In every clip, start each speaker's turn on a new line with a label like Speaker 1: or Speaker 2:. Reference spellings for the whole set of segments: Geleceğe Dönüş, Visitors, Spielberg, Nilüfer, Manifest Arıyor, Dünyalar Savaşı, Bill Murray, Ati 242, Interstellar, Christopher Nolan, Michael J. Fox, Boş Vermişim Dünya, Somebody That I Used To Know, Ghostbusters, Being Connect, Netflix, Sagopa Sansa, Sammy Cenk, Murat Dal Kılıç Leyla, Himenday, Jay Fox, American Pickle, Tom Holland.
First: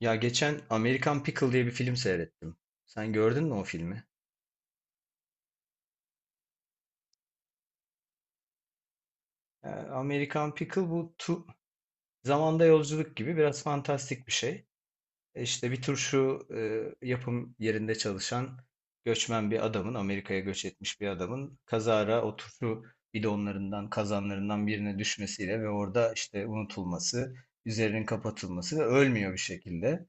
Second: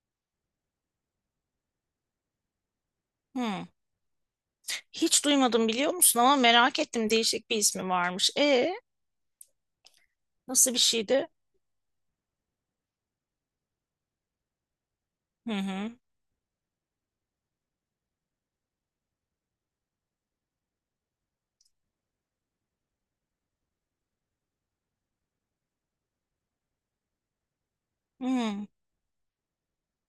Speaker 1: Ya geçen American Pickle diye bir film seyrettim. Sen gördün mü
Speaker 2: Hmm.
Speaker 1: o filmi?
Speaker 2: Hiç duymadım biliyor musun ama merak ettim değişik bir ismi varmış.
Speaker 1: American
Speaker 2: Nasıl bir
Speaker 1: Pickle bu
Speaker 2: şeydi?
Speaker 1: tu zamanda yolculuk gibi biraz fantastik bir şey. E
Speaker 2: Hı
Speaker 1: İşte bir
Speaker 2: hı.
Speaker 1: turşu yapım yerinde çalışan göçmen bir adamın, Amerika'ya göç etmiş bir adamın kazara o turşu bidonlarından, kazanlarından birine düşmesiyle ve orada işte unutulması, üzerinin
Speaker 2: Hmm.
Speaker 1: kapatılması ve ölmüyor bir şekilde.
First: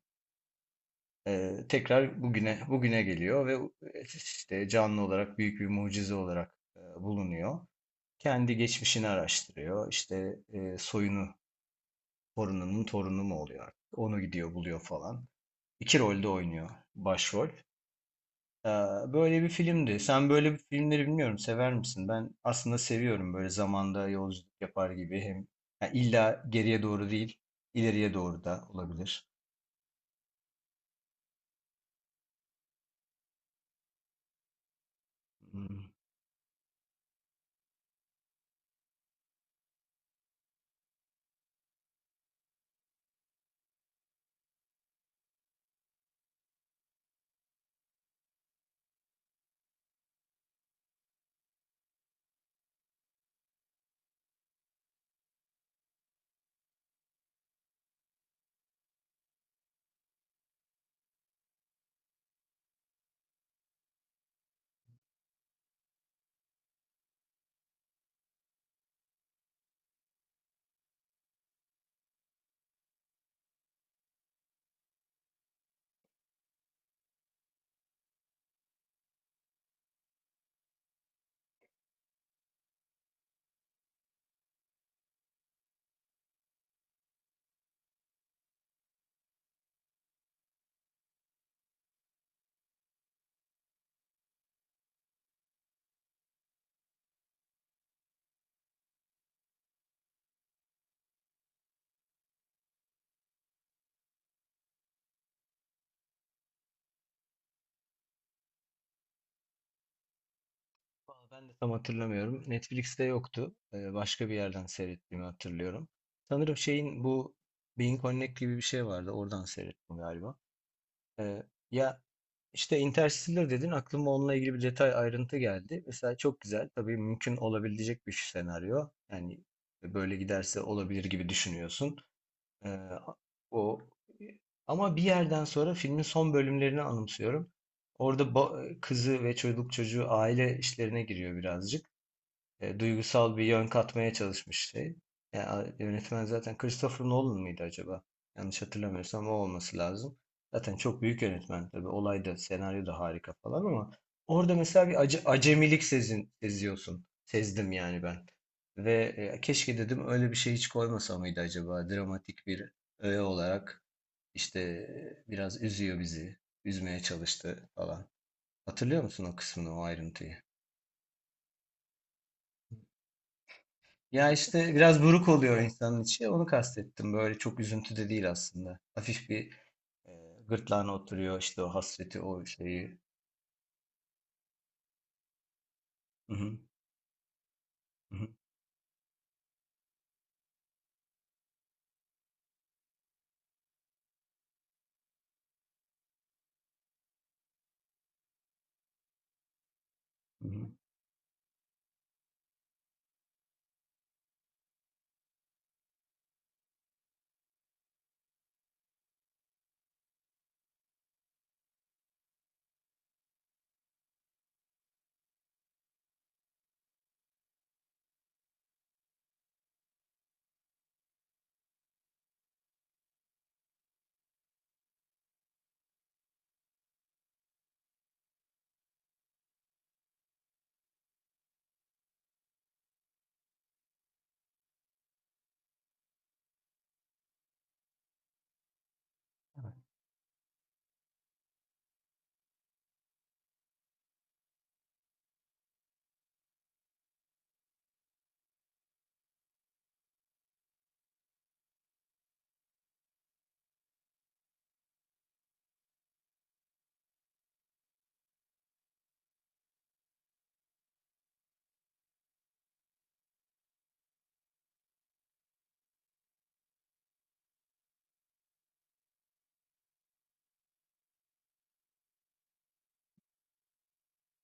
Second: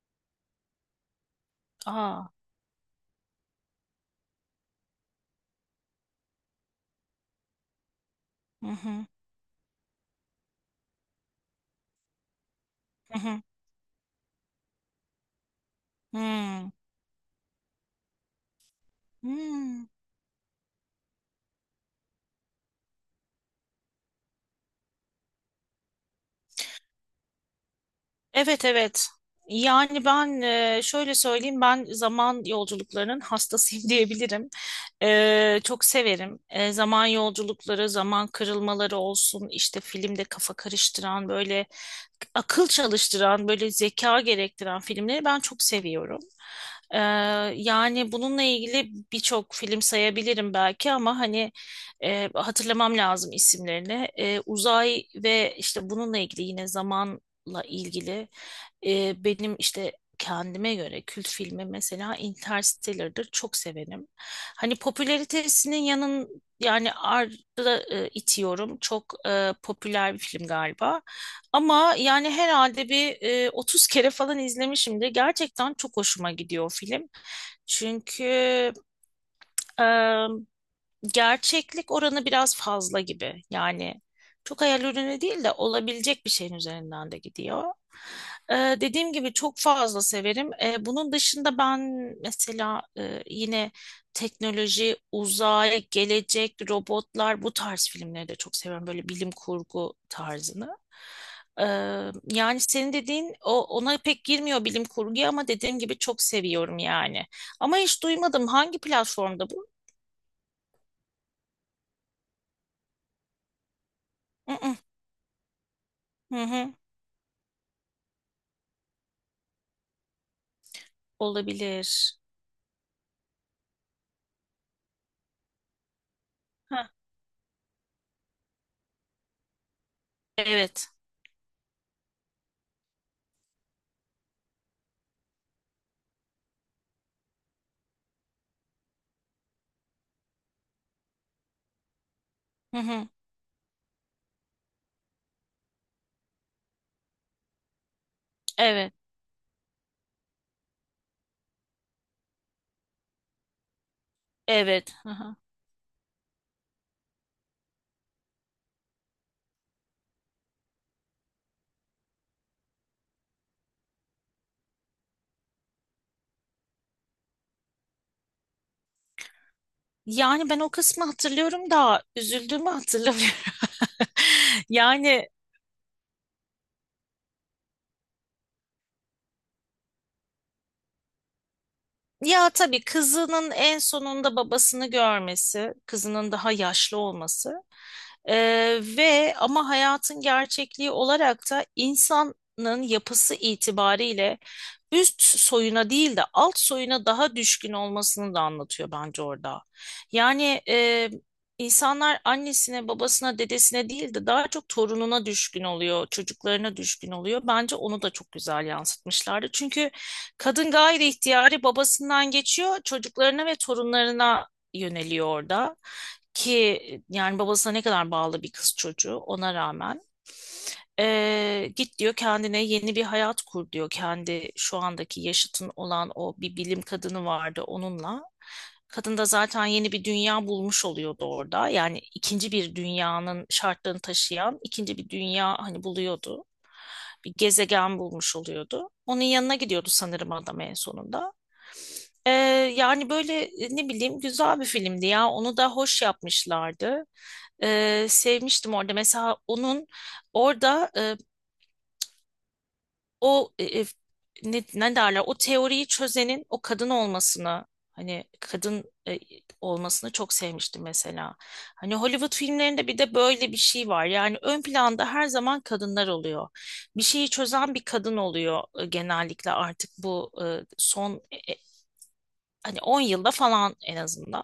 Speaker 1: Tekrar
Speaker 2: Aa.
Speaker 1: bugüne geliyor ve işte canlı olarak büyük bir mucize olarak bulunuyor. Kendi
Speaker 2: Hı hı.
Speaker 1: geçmişini araştırıyor. İşte soyunu, torununun
Speaker 2: Hı
Speaker 1: torunu mu
Speaker 2: hı.
Speaker 1: oluyor artık? Onu gidiyor buluyor falan. İki rolde
Speaker 2: Hmm.
Speaker 1: oynuyor başrol. Ee, böyle bir
Speaker 2: Hmm.
Speaker 1: filmdi. Sen böyle bir filmleri bilmiyorum sever misin? Ben aslında seviyorum böyle zamanda yolculuk yapar gibi hem yani illa geriye doğru değil, ileriye doğru da
Speaker 2: Evet evet.
Speaker 1: olabilir.
Speaker 2: Yani ben şöyle söyleyeyim, ben zaman yolculuklarının hastasıyım diyebilirim.
Speaker 1: Hmm.
Speaker 2: Çok severim. Zaman yolculukları, zaman kırılmaları olsun, işte filmde kafa karıştıran, böyle akıl çalıştıran, böyle zeka gerektiren filmleri ben çok seviyorum. Ee, Yani bununla ilgili birçok film sayabilirim belki ama hani hatırlamam lazım isimlerini. Uzay ve işte bununla ilgili, yine zamanla ilgili benim işte kendime göre kült filmi mesela Interstellar'dır. Çok severim. Hani popülaritesinin yanın yani ardı da, itiyorum. Çok popüler bir film galiba. Ama yani herhalde bir 30 kere falan izlemişimdir. Gerçekten çok hoşuma gidiyor o film. Çünkü e, gerçeklik oranı biraz fazla gibi. Yani çok hayal ürünü değil de, olabilecek bir şeyin üzerinden de gidiyor. Ee, Dediğim gibi çok fazla severim. Bunun dışında ben mesela yine teknoloji, uzay, gelecek, robotlar, bu tarz filmleri de çok seviyorum. Böyle bilim kurgu tarzını. Ee, Yani senin dediğin o ona pek girmiyor bilim kurguya ama dediğim gibi çok seviyorum yani. Ama hiç duymadım, hangi platformda bu?
Speaker 1: Vallahi ben de tam hatırlamıyorum. Netflix'te yoktu. Başka bir
Speaker 2: Hı
Speaker 1: yerden
Speaker 2: hı,
Speaker 1: seyrettiğimi hatırlıyorum.
Speaker 2: hı
Speaker 1: Sanırım
Speaker 2: hı,
Speaker 1: şeyin bu Being Connect gibi bir şey vardı. Oradan seyrettim galiba. Ee, ya
Speaker 2: olabilir.
Speaker 1: işte Interstellar dedin, aklıma onunla ilgili bir detay ayrıntı geldi. Mesela çok güzel.
Speaker 2: Heh,
Speaker 1: Tabii mümkün olabilecek bir senaryo. Yani böyle giderse
Speaker 2: evet.
Speaker 1: olabilir gibi düşünüyorsun. Ee, o ama bir yerden sonra filmin son bölümlerini anımsıyorum. Orada kızı ve çocuğu aile işlerine giriyor birazcık
Speaker 2: Hı hı,
Speaker 1: duygusal bir yön katmaya çalışmıştı. Ya, yönetmen zaten Christopher Nolan mıydı acaba? Yanlış
Speaker 2: evet.
Speaker 1: hatırlamıyorsam o olması lazım. Zaten çok büyük yönetmen tabii. Olay da, senaryo da harika falan ama orada mesela bir
Speaker 2: Evet. Hı hı.
Speaker 1: acemilik seziyorsun. Sezdim yani ben. Ve keşke dedim, öyle bir şey hiç koymasa mıydı acaba? Dramatik bir öğe olarak işte biraz üzüyor bizi. Üzmeye çalıştı falan. Hatırlıyor musun o kısmını, o ayrıntıyı?
Speaker 2: Yani ben o kısmı hatırlıyorum da üzüldüğümü hatırlamıyorum.
Speaker 1: Ya işte biraz buruk
Speaker 2: Yani,
Speaker 1: oluyor insanın içi. Onu kastettim. Böyle çok üzüntü de değil aslında. Hafif bir e, gırtlağına oturuyor işte o hasreti, o
Speaker 2: ya tabii,
Speaker 1: şeyi.
Speaker 2: kızının en sonunda babasını görmesi, kızının
Speaker 1: Hı
Speaker 2: daha
Speaker 1: hı,
Speaker 2: yaşlı olması.
Speaker 1: hı hı,
Speaker 2: Ve ama hayatın gerçekliği olarak da, insanın yapısı itibariyle üst soyuna değil de alt soyuna daha düşkün olmasını da anlatıyor bence orada.
Speaker 1: hı
Speaker 2: Yani
Speaker 1: hı.
Speaker 2: insanlar annesine, babasına, dedesine değil de daha çok torununa düşkün oluyor, çocuklarına düşkün oluyor. Bence onu da çok güzel yansıtmışlardı. Çünkü kadın gayri ihtiyari babasından geçiyor, çocuklarına ve torunlarına yöneliyor orada. Ki yani babasına ne kadar bağlı bir kız çocuğu ona rağmen. Git diyor, kendine yeni bir hayat kur diyor. Kendi şu andaki yaşıtın olan o bir bilim kadını vardı, onunla. Kadın da zaten yeni bir dünya bulmuş oluyordu orada. Yani ikinci bir dünyanın şartlarını taşıyan ikinci bir dünya hani buluyordu, bir gezegen bulmuş oluyordu. Onun yanına gidiyordu sanırım adam en sonunda. Ee, Yani böyle ne bileyim, güzel bir filmdi ya. Onu da hoş yapmışlardı. Sevmiştim orada. Mesela onun orada o ne derler, o teoriyi çözenin o kadın olmasını, hani kadın olmasını çok sevmiştim mesela. Hani Hollywood filmlerinde bir de böyle bir şey var. Yani ön planda her zaman kadınlar oluyor. Bir şeyi çözen bir kadın oluyor genellikle artık bu son hani 10 yılda falan en azından.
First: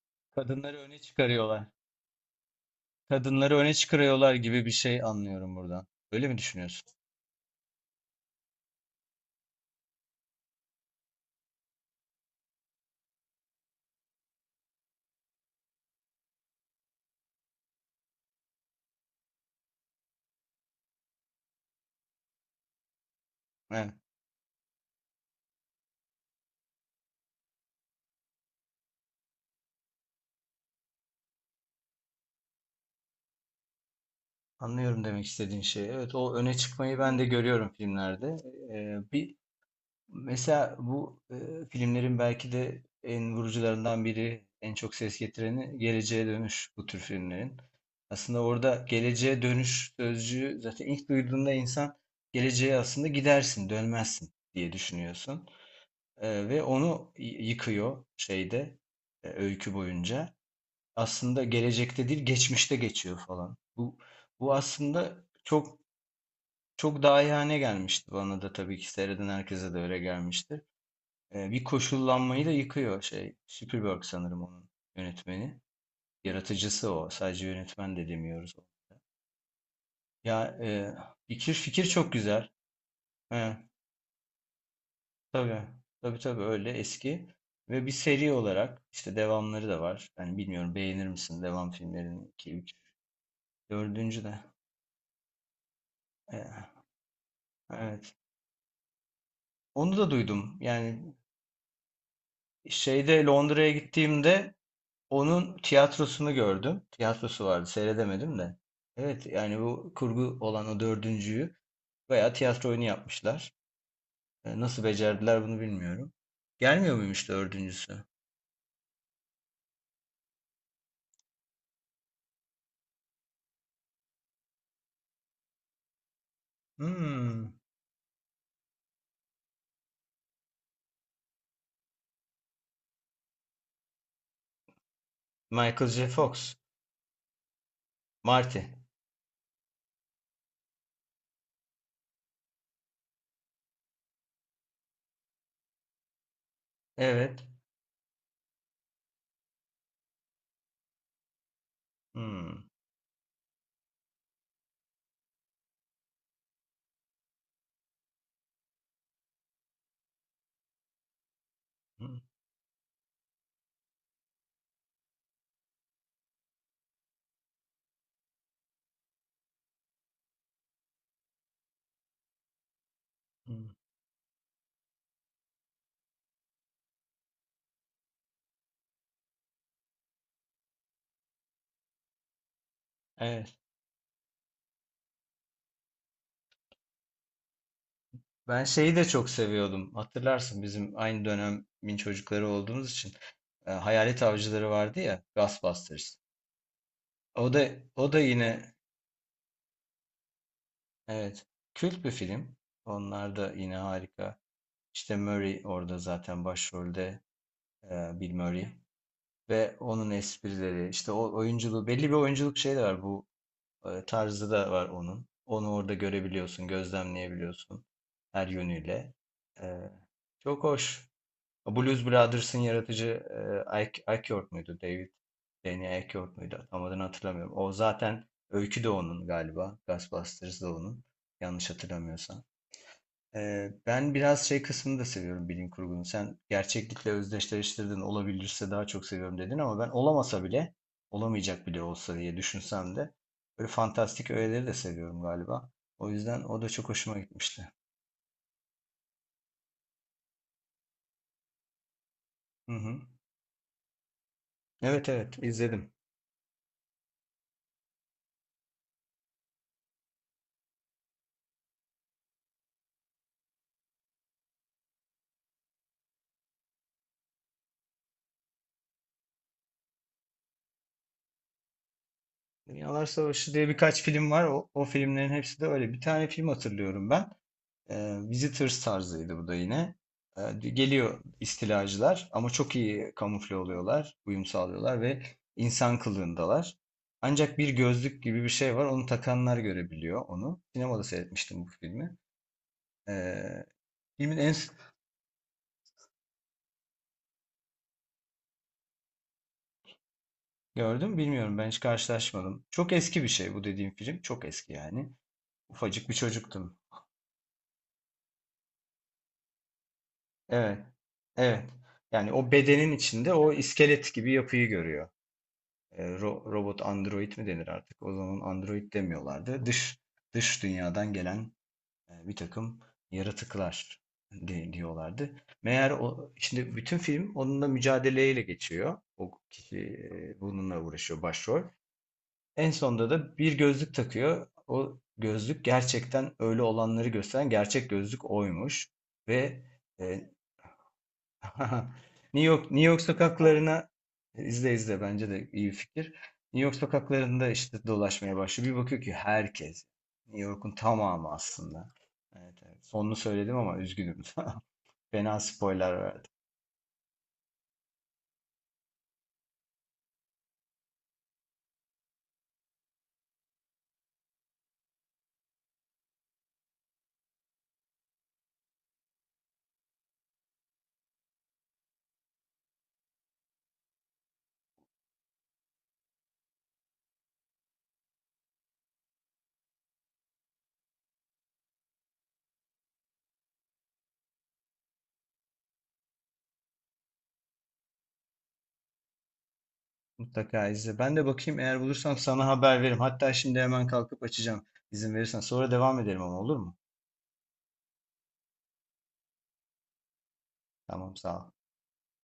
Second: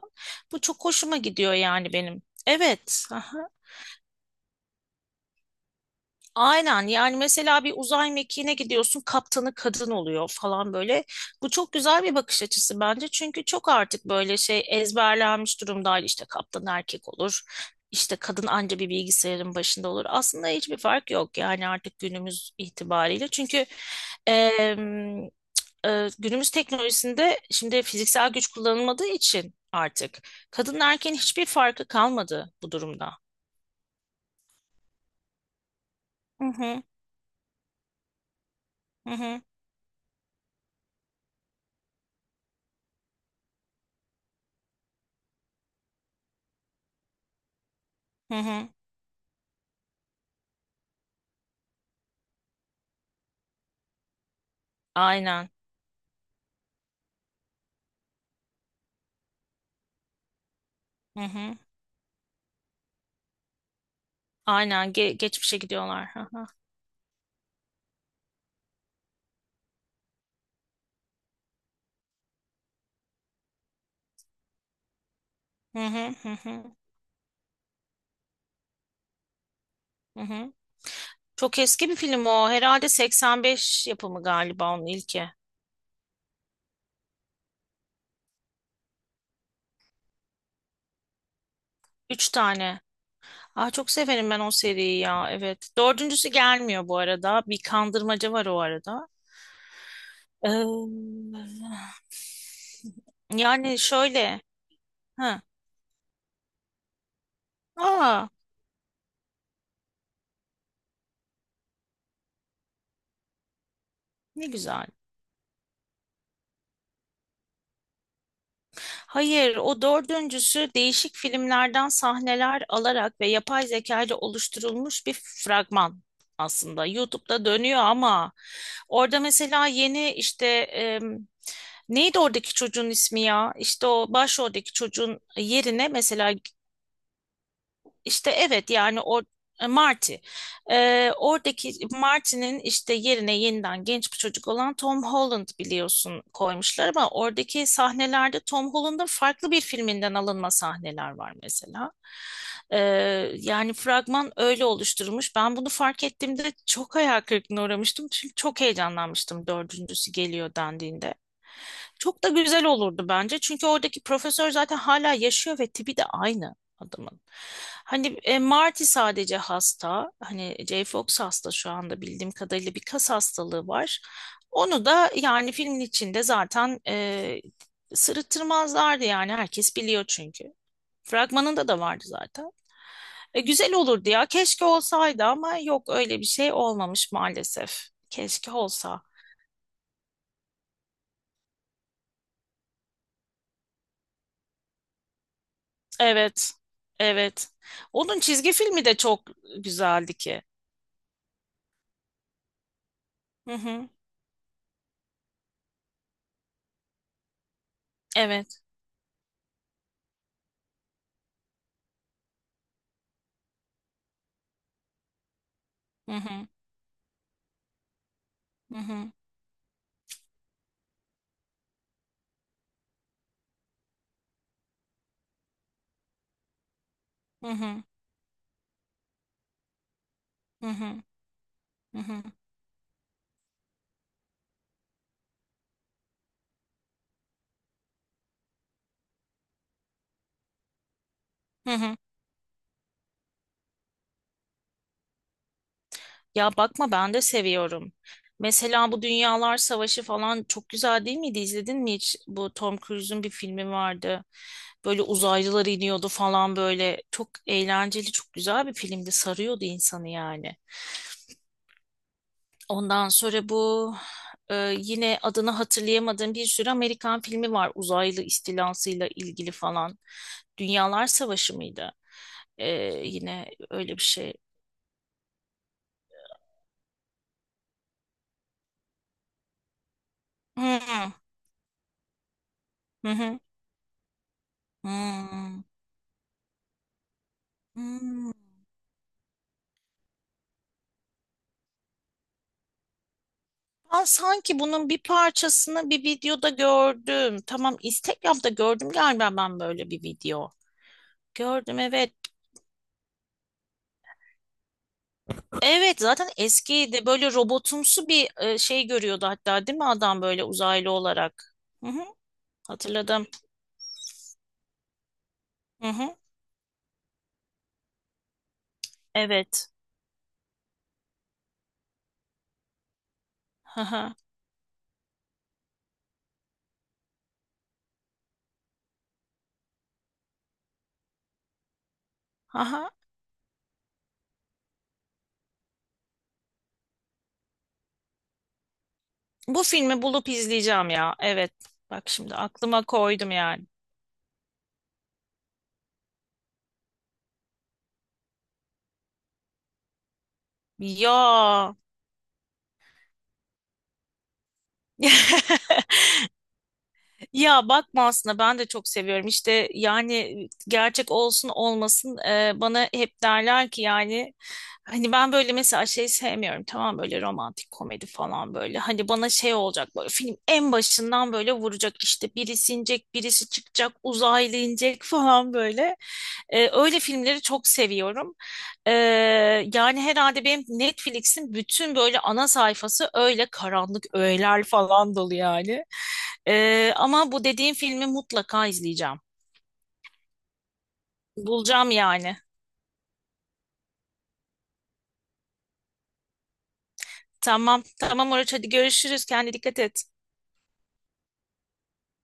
Speaker 2: Bu
Speaker 1: Kadınları
Speaker 2: çok
Speaker 1: öne
Speaker 2: hoşuma gidiyor
Speaker 1: çıkarıyorlar.
Speaker 2: yani benim. Evet.
Speaker 1: Kadınları öne çıkarıyorlar gibi bir şey anlıyorum buradan. Öyle mi
Speaker 2: Aynen,
Speaker 1: düşünüyorsun?
Speaker 2: yani mesela bir uzay mekiğine gidiyorsun, kaptanı kadın oluyor falan böyle. Bu çok güzel bir bakış açısı bence. Çünkü çok artık böyle şey ezberlenmiş durumda, işte kaptan erkek olur, işte kadın anca bir bilgisayarın başında olur. Aslında hiçbir fark yok yani artık günümüz itibariyle. Çünkü
Speaker 1: Evet.
Speaker 2: em, günümüz teknolojisinde şimdi fiziksel güç kullanılmadığı için artık kadın erkeğin hiçbir farkı kalmadı bu durumda.
Speaker 1: Anlıyorum demek istediğin şeyi. Evet, o
Speaker 2: Hı
Speaker 1: öne
Speaker 2: hı,
Speaker 1: çıkmayı ben de görüyorum filmlerde.
Speaker 2: hı
Speaker 1: Bir
Speaker 2: hı,
Speaker 1: Mesela bu filmlerin belki de en vurucularından biri, en çok ses getireni Geleceğe Dönüş bu tür filmlerin.
Speaker 2: hı
Speaker 1: Aslında
Speaker 2: hı.
Speaker 1: orada geleceğe dönüş sözcüğü zaten ilk duyduğunda insan geleceğe aslında gidersin, dönmezsin diye düşünüyorsun.
Speaker 2: Aynen.
Speaker 1: Ve onu yıkıyor şeyde öykü boyunca.
Speaker 2: Hı
Speaker 1: Aslında
Speaker 2: hı.
Speaker 1: gelecekte değil, geçmişte geçiyor falan. Bu
Speaker 2: Aynen
Speaker 1: aslında
Speaker 2: geçmişe
Speaker 1: çok
Speaker 2: gidiyorlar. Hı hı.
Speaker 1: çok dahiyane gelmişti bana da, tabii ki seyreden herkese de öyle gelmiştir. Bir koşullanmayı da yıkıyor şey. Spielberg sanırım onun yönetmeni.
Speaker 2: Hı hı, hı hı.
Speaker 1: Yaratıcısı o. Sadece yönetmen de demiyoruz.
Speaker 2: Hı
Speaker 1: Ya
Speaker 2: hı.
Speaker 1: fikir
Speaker 2: Çok
Speaker 1: fikir
Speaker 2: eski bir
Speaker 1: çok
Speaker 2: film
Speaker 1: güzel.
Speaker 2: o. Herhalde
Speaker 1: He,
Speaker 2: 85 yapımı galiba onun ilki.
Speaker 1: tabii. Tabii tabii öyle eski. Ve bir seri olarak işte devamları da var. Yani bilmiyorum beğenir misin devam filmlerini
Speaker 2: Üç
Speaker 1: 2 3
Speaker 2: tane. Aa, çok
Speaker 1: dördüncü
Speaker 2: severim
Speaker 1: de.
Speaker 2: ben o seriyi ya. Evet. Dördüncüsü
Speaker 1: E,
Speaker 2: gelmiyor bu arada. Bir
Speaker 1: evet.
Speaker 2: kandırmaca var o arada.
Speaker 1: Onu da duydum. Yani şeyde Londra'ya
Speaker 2: Yani şöyle.
Speaker 1: gittiğimde
Speaker 2: Ha.
Speaker 1: onun tiyatrosunu gördüm. Tiyatrosu vardı,
Speaker 2: Aa,
Speaker 1: seyredemedim de. Evet, yani bu kurgu olan o dördüncüyü bayağı tiyatro oyunu yapmışlar.
Speaker 2: ne
Speaker 1: E, Nasıl
Speaker 2: güzel.
Speaker 1: becerdiler bunu bilmiyorum. Gelmiyor muymuş dördüncüsü?
Speaker 2: Hayır, o dördüncüsü değişik filmlerden sahneler alarak ve yapay zeka ile oluşturulmuş bir fragman aslında. YouTube'da
Speaker 1: Hmm.
Speaker 2: dönüyor ama orada mesela yeni işte neydi oradaki çocuğun ismi ya? İşte o başroldeki çocuğun yerine
Speaker 1: Michael J.
Speaker 2: mesela,
Speaker 1: Fox.
Speaker 2: işte
Speaker 1: Marty.
Speaker 2: evet, yani o Marty. Oradaki Marty'nin işte yerine yeniden genç bir çocuk olan Tom Holland, biliyorsun, koymuşlar ama
Speaker 1: Evet.
Speaker 2: oradaki sahnelerde Tom Holland'ın farklı bir filminden alınma sahneler var mesela.
Speaker 1: Hmm.
Speaker 2: Ee, Yani fragman öyle oluşturulmuş. Ben bunu fark ettiğimde çok hayal kırıklığına uğramıştım. Çünkü çok heyecanlanmıştım dördüncüsü geliyor dendiğinde.
Speaker 1: Hmm.
Speaker 2: Çok da güzel olurdu bence. Çünkü oradaki profesör zaten hala yaşıyor ve tipi de aynı adamın. Hani Marty sadece hasta. Hani Jay Fox hasta şu anda, bildiğim kadarıyla bir kas
Speaker 1: Hmm.
Speaker 2: hastalığı var. Onu da yani filmin içinde zaten sırıttırmazlardı yani, herkes biliyor çünkü. Fragmanında da vardı zaten.
Speaker 1: Evet.
Speaker 2: Güzel olurdu ya. Keşke olsaydı ama yok, öyle bir şey olmamış maalesef. Keşke
Speaker 1: Ben şeyi
Speaker 2: olsa.
Speaker 1: de çok seviyordum. Hatırlarsın, bizim aynı dönemin çocukları olduğumuz için Hayalet Avcıları vardı ya, Ghostbusters.
Speaker 2: Evet.
Speaker 1: O
Speaker 2: Evet.
Speaker 1: da o da
Speaker 2: Onun
Speaker 1: yine
Speaker 2: çizgi filmi de çok güzeldi ki.
Speaker 1: evet. Kült bir film. Onlar da
Speaker 2: Hı
Speaker 1: yine
Speaker 2: hı.
Speaker 1: harika. İşte Murray orada zaten başrolde, Bill
Speaker 2: Evet.
Speaker 1: Murray, ve onun esprileri, işte o oyunculuğu, belli bir oyunculuk şeyi de var, bu tarzı da var onun. Onu orada
Speaker 2: Hı hı.
Speaker 1: görebiliyorsun, gözlemleyebiliyorsun her
Speaker 2: Hı hı.
Speaker 1: yönüyle. E, çok hoş. Blues Brothers'ın yaratıcı Ike York muydu? Danny Ike York muydu? Tam adını
Speaker 2: Hı
Speaker 1: hatırlamıyorum. O
Speaker 2: hı,
Speaker 1: zaten öykü de onun galiba. Ghostbusters
Speaker 2: hı
Speaker 1: da
Speaker 2: hı,
Speaker 1: onun. Yanlış
Speaker 2: hı hı,
Speaker 1: hatırlamıyorsam. Ben biraz şey kısmını da seviyorum bilim kurgunun. Sen gerçeklikle özdeşleştirdin, olabilirse daha çok seviyorum dedin, ama ben olamasa bile, olamayacak
Speaker 2: hı
Speaker 1: bile
Speaker 2: hı.
Speaker 1: olsa diye düşünsem de böyle fantastik öğeleri de seviyorum galiba. O yüzden
Speaker 2: Ya
Speaker 1: o da çok
Speaker 2: bakma, ben
Speaker 1: hoşuma
Speaker 2: de
Speaker 1: gitmişti.
Speaker 2: seviyorum. Mesela bu Dünyalar Savaşı falan çok güzel değil miydi? İzledin mi hiç? Bu
Speaker 1: Hı
Speaker 2: Tom
Speaker 1: hı.
Speaker 2: Cruise'un bir filmi vardı. Böyle
Speaker 1: Evet evet,
Speaker 2: uzaylılar
Speaker 1: izledim.
Speaker 2: iniyordu falan böyle. Çok eğlenceli, çok güzel bir filmdi. Sarıyordu insanı yani. Ondan sonra bu yine adını hatırlayamadığım bir sürü Amerikan filmi var. Uzaylı istilasıyla ilgili falan. Dünyalar Savaşı mıydı? E,
Speaker 1: Dünyalar
Speaker 2: Yine
Speaker 1: Savaşı diye
Speaker 2: öyle bir
Speaker 1: birkaç film
Speaker 2: şey.
Speaker 1: var. O filmlerin hepsi de öyle. Bir tane film hatırlıyorum ben. Visitors tarzıydı bu da yine.
Speaker 2: Hı.
Speaker 1: Geliyor istilacılar ama çok
Speaker 2: Hı
Speaker 1: iyi
Speaker 2: hı.
Speaker 1: kamufle oluyorlar, uyum sağlıyorlar ve
Speaker 2: Hmm.
Speaker 1: insan kılığındalar. Ancak bir gözlük
Speaker 2: Hmm.
Speaker 1: gibi bir şey var. Onu takanlar görebiliyor onu. Sinemada seyretmiştim bu filmi. Ee,
Speaker 2: Ben
Speaker 1: filmin en
Speaker 2: sanki
Speaker 1: s-
Speaker 2: bunun bir parçasını bir videoda gördüm. Tamam, Instagram'da gördüm galiba ben böyle bir video.
Speaker 1: gördüm, bilmiyorum, ben
Speaker 2: Gördüm,
Speaker 1: hiç
Speaker 2: evet.
Speaker 1: karşılaşmadım. Çok eski bir şey bu dediğim film. Çok eski yani.
Speaker 2: Evet,
Speaker 1: Ufacık bir
Speaker 2: zaten
Speaker 1: çocuktum.
Speaker 2: eskiydi. Böyle robotumsu bir şey görüyordu hatta, değil mi adam, böyle
Speaker 1: Evet.
Speaker 2: uzaylı olarak.
Speaker 1: Evet.
Speaker 2: Hı hı.
Speaker 1: Yani o bedenin
Speaker 2: Hatırladım.
Speaker 1: içinde o iskelet gibi yapıyı görüyor.
Speaker 2: Hı hı.
Speaker 1: Robot android mi denir artık? O zaman android demiyorlardı.
Speaker 2: Evet.
Speaker 1: Dış dünyadan gelen bir takım
Speaker 2: Hı
Speaker 1: yaratıklar
Speaker 2: hı.
Speaker 1: diyorlardı. Meğer o şimdi bütün film onunla mücadeleyle geçiyor. O kişi bununla uğraşıyor başrol.
Speaker 2: Hı
Speaker 1: En
Speaker 2: hı.
Speaker 1: sonunda da bir gözlük takıyor. O gözlük gerçekten öyle olanları gösteren gerçek gözlük oymuş ve
Speaker 2: Bu filmi bulup
Speaker 1: e,
Speaker 2: izleyeceğim ya. Evet. Bak şimdi
Speaker 1: New
Speaker 2: aklıma
Speaker 1: York
Speaker 2: koydum yani.
Speaker 1: sokaklarına izle, bence de iyi bir fikir. New York sokaklarında işte dolaşmaya başlıyor. Bir bakıyor ki herkes. New York'un tamamı
Speaker 2: Ya.
Speaker 1: aslında. Evet, evet. Sonunu söyledim ama üzgünüm. Fena spoiler verdim.
Speaker 2: Ya bakma, aslında ben de çok seviyorum. İşte yani gerçek olsun olmasın, bana hep derler ki yani, hani ben böyle mesela şey sevmiyorum, tamam, böyle romantik komedi falan böyle. Hani bana şey olacak, böyle film en başından böyle vuracak, işte birisi inecek, birisi çıkacak, uzaylı inecek falan böyle. Öyle filmleri çok seviyorum. Ee, Yani herhalde benim Netflix'in bütün böyle ana sayfası öyle karanlık öğeler falan dolu yani. Ama bu dediğim filmi mutlaka izleyeceğim.
Speaker 1: Mutlaka izle. Ben de bakayım, eğer
Speaker 2: Bulacağım
Speaker 1: bulursam
Speaker 2: yani.
Speaker 1: sana haber veririm. Hatta şimdi hemen kalkıp açacağım. İzin verirsen. Sonra devam edelim ama, olur mu?
Speaker 2: Tamam, tamam Oruç, hadi görüşürüz. Kendine dikkat et.
Speaker 1: Tamam, sağ ol.